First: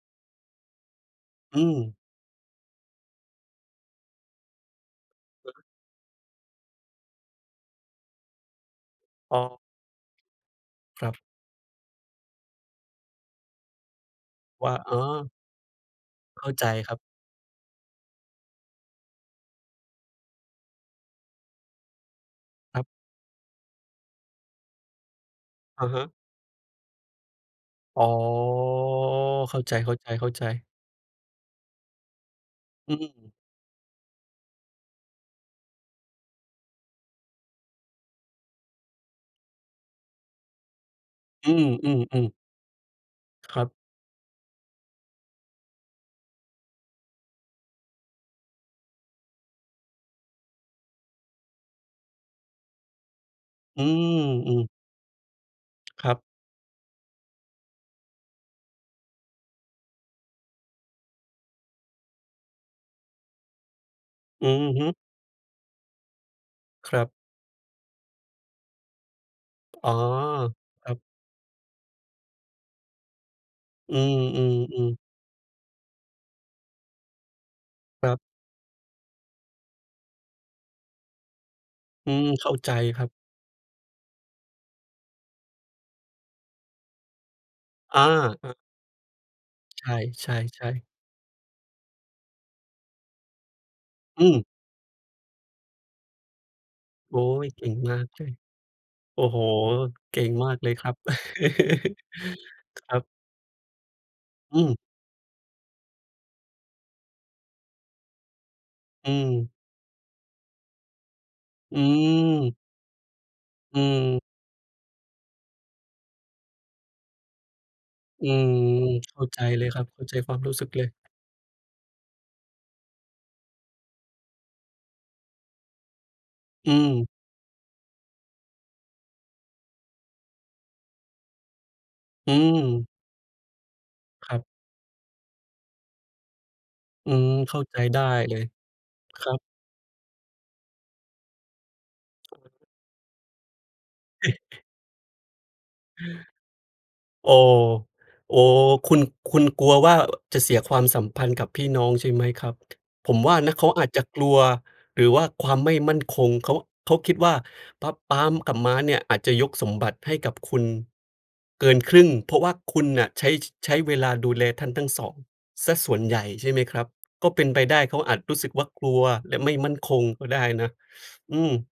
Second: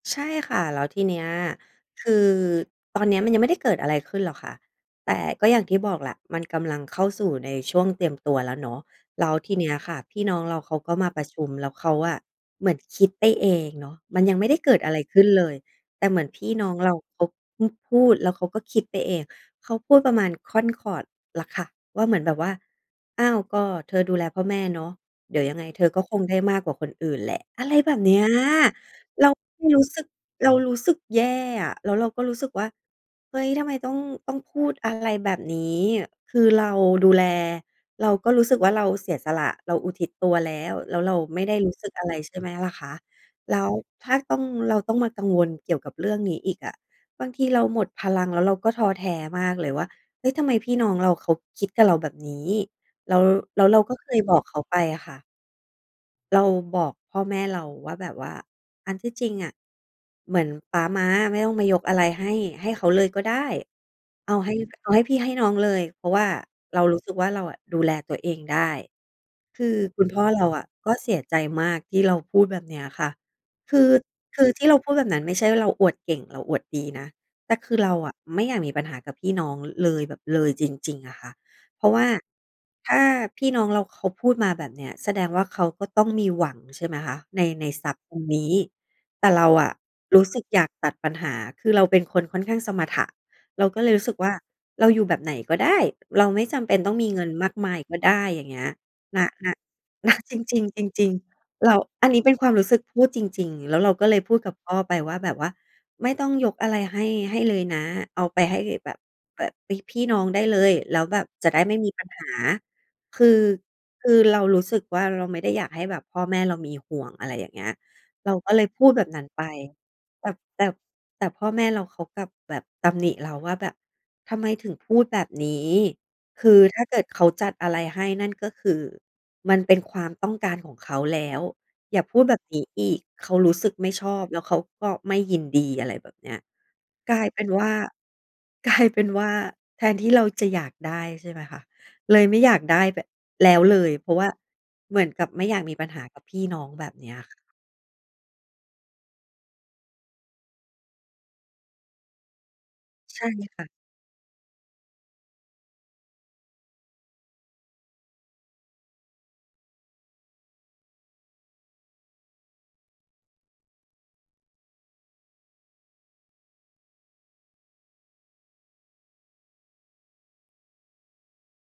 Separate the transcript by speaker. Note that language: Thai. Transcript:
Speaker 1: ใช่ค่ะ แล้วทีเนี้ย
Speaker 2: อืม
Speaker 1: คือตอนนี้มันยังไม่ได้เกิดอะไรขึ้นหรอกค่ะ แต่ก็อย่างที่บอกแหละมันกำลังเข้าสู่ในช่วงเตรียมตัวแล้วเนาะ แล้ว
Speaker 2: อ๋
Speaker 1: ที
Speaker 2: อ
Speaker 1: เนี้ยค่ะพี่น้องเราเขาก็
Speaker 2: ค
Speaker 1: ม
Speaker 2: ร
Speaker 1: า
Speaker 2: ั
Speaker 1: ป
Speaker 2: บ
Speaker 1: ระชุม แล้วเขาอะเหมือนคิดไปเองเนาะมันยังไม่ได้
Speaker 2: ว
Speaker 1: เก
Speaker 2: ่า
Speaker 1: ิดอะ
Speaker 2: อ๋
Speaker 1: ไ
Speaker 2: อ
Speaker 1: รขึ้นเลย แต่เหมือนพ
Speaker 2: เข
Speaker 1: ี
Speaker 2: ้
Speaker 1: ่
Speaker 2: าใ
Speaker 1: น้
Speaker 2: จ
Speaker 1: องเร
Speaker 2: ค
Speaker 1: า
Speaker 2: รับ
Speaker 1: เขาพึ่งพูด แล้วเขาก็คิดไปเอง เขาพูดประมาณค่อนขอดล่ะค่ะว่าเหมือนแบบว่า
Speaker 2: ครับ
Speaker 1: "อ้าว ก็เธอดูแลพ่อแม่เนาะ เดี๋ยวยังไงเธ
Speaker 2: อ
Speaker 1: อ
Speaker 2: ะฮ
Speaker 1: ก็ค
Speaker 2: ะ
Speaker 1: งได้มากกว่าคนอื่นแหละ" อะไรแบบ
Speaker 2: อ๋อ
Speaker 1: เนี้ย เรา
Speaker 2: เข้าใ
Speaker 1: รู้สึก
Speaker 2: จ
Speaker 1: เรา
Speaker 2: ๆ ๆ
Speaker 1: รู้สึกแย่อะ แล้วเราก็รู้สึกว่า
Speaker 2: อืม
Speaker 1: "เฮ้ย ทำไมต้อง ต้องพูดอะ ไรแบบนี้ คือเราดูแล เราก็รู้สึกว่า เราเสียสละ เราอุทิศตัวแล้ว แล้วเราไม่
Speaker 2: อ
Speaker 1: ได
Speaker 2: ื
Speaker 1: ้รู้สึกอะไร"
Speaker 2: อ
Speaker 1: ใ
Speaker 2: ๆ ๆ
Speaker 1: ช่ไหมล่ะคะ แ
Speaker 2: ค
Speaker 1: ล
Speaker 2: ร
Speaker 1: ้
Speaker 2: ั
Speaker 1: ว
Speaker 2: บ
Speaker 1: ถ้าต้อง เราต้องมากังวลเกี่ยวกับเรื่องนี้อีกอะ บางทีเราหมดพลัง แล้วเราก็ท้อแท้มากเลยว่า "เฮ้ย ทำไมพี่น้องเราเขาคิดกับเราแบบนี้?" แล้ว แล้วเรา
Speaker 2: อื
Speaker 1: ก็เคย
Speaker 2: ม
Speaker 1: บอก
Speaker 2: อ
Speaker 1: เ
Speaker 2: ื
Speaker 1: ขา
Speaker 2: ม
Speaker 1: ไปอะค่ะ
Speaker 2: ครับ
Speaker 1: เราบอกพ่อแม่เราว่า แบบว่า อันที่จริงอะเหมือนป๊าม้าไม่ต้องมายกอะไรให้ ให้เขาเลยก็ได้ เอา
Speaker 2: อ
Speaker 1: ใ
Speaker 2: ื
Speaker 1: ห้
Speaker 2: อฮ
Speaker 1: เอ
Speaker 2: ึ
Speaker 1: าให้พี่ให้น้องเลย เพราะว่าเรา
Speaker 2: ค
Speaker 1: รู
Speaker 2: ร
Speaker 1: ้
Speaker 2: ั
Speaker 1: ส
Speaker 2: บ
Speaker 1: ึกว่า เราอะดูแลตัวเองได้ คือ
Speaker 2: อ๋อ
Speaker 1: คุณพ่อเราอะ
Speaker 2: ค
Speaker 1: ก
Speaker 2: ร
Speaker 1: ็
Speaker 2: ับ
Speaker 1: เสียใจมากที่เราพูดแบบเนี้ยค่ะ คือ
Speaker 2: อื
Speaker 1: คือที่เราพ
Speaker 2: อ
Speaker 1: ู
Speaker 2: ๆ
Speaker 1: ด
Speaker 2: ๆ
Speaker 1: แบบนั้นไม่ใช่ว่าเราอวดเก่งเราอวดดีนะ แต่คือเรา
Speaker 2: ค
Speaker 1: อ
Speaker 2: ร
Speaker 1: ะ
Speaker 2: ับ
Speaker 1: ไม่อยากมีปัญหากับพี่น้องเลยแบบ เลยจริง ๆ อะค่ะ เพราะว่า
Speaker 2: อืม เข้าใจ
Speaker 1: ถ้
Speaker 2: ค
Speaker 1: า
Speaker 2: รับ
Speaker 1: พี่น้องเราเขาพูดมาแบบเนี้ยแสดงว่า เขาก็ต้องมีหวังใช่ไหมคะ? ใน ในทรัพ
Speaker 2: อ
Speaker 1: ท
Speaker 2: า
Speaker 1: ์ตรงนี
Speaker 2: อ
Speaker 1: ้
Speaker 2: ะ
Speaker 1: แต่เราอะ
Speaker 2: ใ
Speaker 1: รู้
Speaker 2: ช
Speaker 1: สึกอยา
Speaker 2: ่
Speaker 1: ก
Speaker 2: ๆ ๆ
Speaker 1: ตัดปัญหา คือเราเป็นคนค่อนข้างสมถะ เราก็เลยรู้สึก
Speaker 2: อื
Speaker 1: ว่า
Speaker 2: ม
Speaker 1: เราอยู่แบบไหนก็ได้ เราไม่จำเป็นต้องมี
Speaker 2: โอ
Speaker 1: เ
Speaker 2: ๊
Speaker 1: งินม
Speaker 2: ย
Speaker 1: าก
Speaker 2: เก
Speaker 1: ม
Speaker 2: ่
Speaker 1: า
Speaker 2: ง
Speaker 1: ย
Speaker 2: ม
Speaker 1: ก็
Speaker 2: าก
Speaker 1: ได
Speaker 2: เ
Speaker 1: ้
Speaker 2: ลย
Speaker 1: อย่างเงี้ย ณ
Speaker 2: โอ้โฮ
Speaker 1: ณ ณ
Speaker 2: เก่ง
Speaker 1: จ
Speaker 2: มา
Speaker 1: ร
Speaker 2: ก
Speaker 1: ิง
Speaker 2: เลย
Speaker 1: ๆ จ
Speaker 2: ครับ
Speaker 1: ริง ๆ เรา อันนี้เป็นความรู้สึ
Speaker 2: ค
Speaker 1: ก
Speaker 2: ร
Speaker 1: พ
Speaker 2: ั
Speaker 1: ู
Speaker 2: บ
Speaker 1: ดจริง ๆ แล้วเราก็เลยพูดกับ
Speaker 2: อื
Speaker 1: พ
Speaker 2: ม
Speaker 1: ่อไปว่าแบบว่า "ไม่ต้องยกอะไรให้ ให้เลยนะ เอาไปให้แบบ
Speaker 2: อื
Speaker 1: แบบ
Speaker 2: ม
Speaker 1: พี่ พี่น้องได้เลย แล้วแบบจะได้ไม
Speaker 2: อ
Speaker 1: ่
Speaker 2: ื
Speaker 1: มีปัญหา
Speaker 2: ม
Speaker 1: คือ
Speaker 2: อื
Speaker 1: คือ
Speaker 2: ม
Speaker 1: เรารู้สึกว่า เราไม่ได้อยากให้แบบพ่อแม่เรามีห่วง" อะไรอย่างเงี้ย
Speaker 2: อื
Speaker 1: เราก็
Speaker 2: ม
Speaker 1: เลยพูดแบบ
Speaker 2: เข
Speaker 1: นั
Speaker 2: ้
Speaker 1: ้
Speaker 2: า
Speaker 1: น
Speaker 2: ใจ
Speaker 1: ไป
Speaker 2: เลยครับ เข้าใจ
Speaker 1: แต่
Speaker 2: ความรู้
Speaker 1: แต
Speaker 2: สึ
Speaker 1: ่
Speaker 2: กเลย
Speaker 1: แต่พ่อแม่เราเขากลับแบบตำหนิเราว่าแบบ "ทำไมถึงพูดแบบนี้ คือ
Speaker 2: อื
Speaker 1: ถ้าเกิ
Speaker 2: ม
Speaker 1: ดเขาจัดอะไรให้นั่น ก็คือมันเป็นความต้องการของเขาแล้ว อย่าพูด
Speaker 2: อ
Speaker 1: แ
Speaker 2: ื
Speaker 1: บบนี้อ
Speaker 2: ม
Speaker 1: ีก เขารู้สึกไม่ชอบ
Speaker 2: คร
Speaker 1: แ
Speaker 2: ั
Speaker 1: ล้
Speaker 2: บ
Speaker 1: วเขาก็ไม่ยินดี" อะไรแบบเนี้ย
Speaker 2: อื
Speaker 1: กลา
Speaker 2: ม
Speaker 1: ยเป็น
Speaker 2: เข้
Speaker 1: ว
Speaker 2: า
Speaker 1: ่า
Speaker 2: ใจได้เลย
Speaker 1: กลายเป็นว
Speaker 2: ค
Speaker 1: ่า
Speaker 2: รับ
Speaker 1: แทนที่เราจะอยากได้ ใช่ไหมคะ เลยไม่อยากได้ ป แล้วเลย เพราะว่าเหมือนกับไม่อยากมีปัญหากับพี่น้องแบบเนี้ย
Speaker 2: โอ้
Speaker 1: ค่ะ
Speaker 2: โอ้ คุณ คุณกลัวว่า จะเสียความสัมพันธ์กับพี่น้องใช่ไหมครับ? ผ
Speaker 1: ใ
Speaker 2: ม
Speaker 1: ช่
Speaker 2: ว่านะ
Speaker 1: ค
Speaker 2: เ
Speaker 1: ่
Speaker 2: ข
Speaker 1: ะ
Speaker 2: าอาจจะกลัว หรือว่าความไม่มั่นคง เขา เขาคิดว่า ปั๊บปั๊มกับม้าเนี่ยอาจจะยกสมบัติให้กับคุณเกินครึ่ง เพราะว่าคุณน่ะใช้ ใช้เวลาดูแลท่านทั้ง 2 เสียส่วนใหญ่ ใช่ไหมครับ? ก็เป็นไปได้เขาอาจรู้สึกว่ากลัว และไม่มั่นคงก็ได้นะ อืม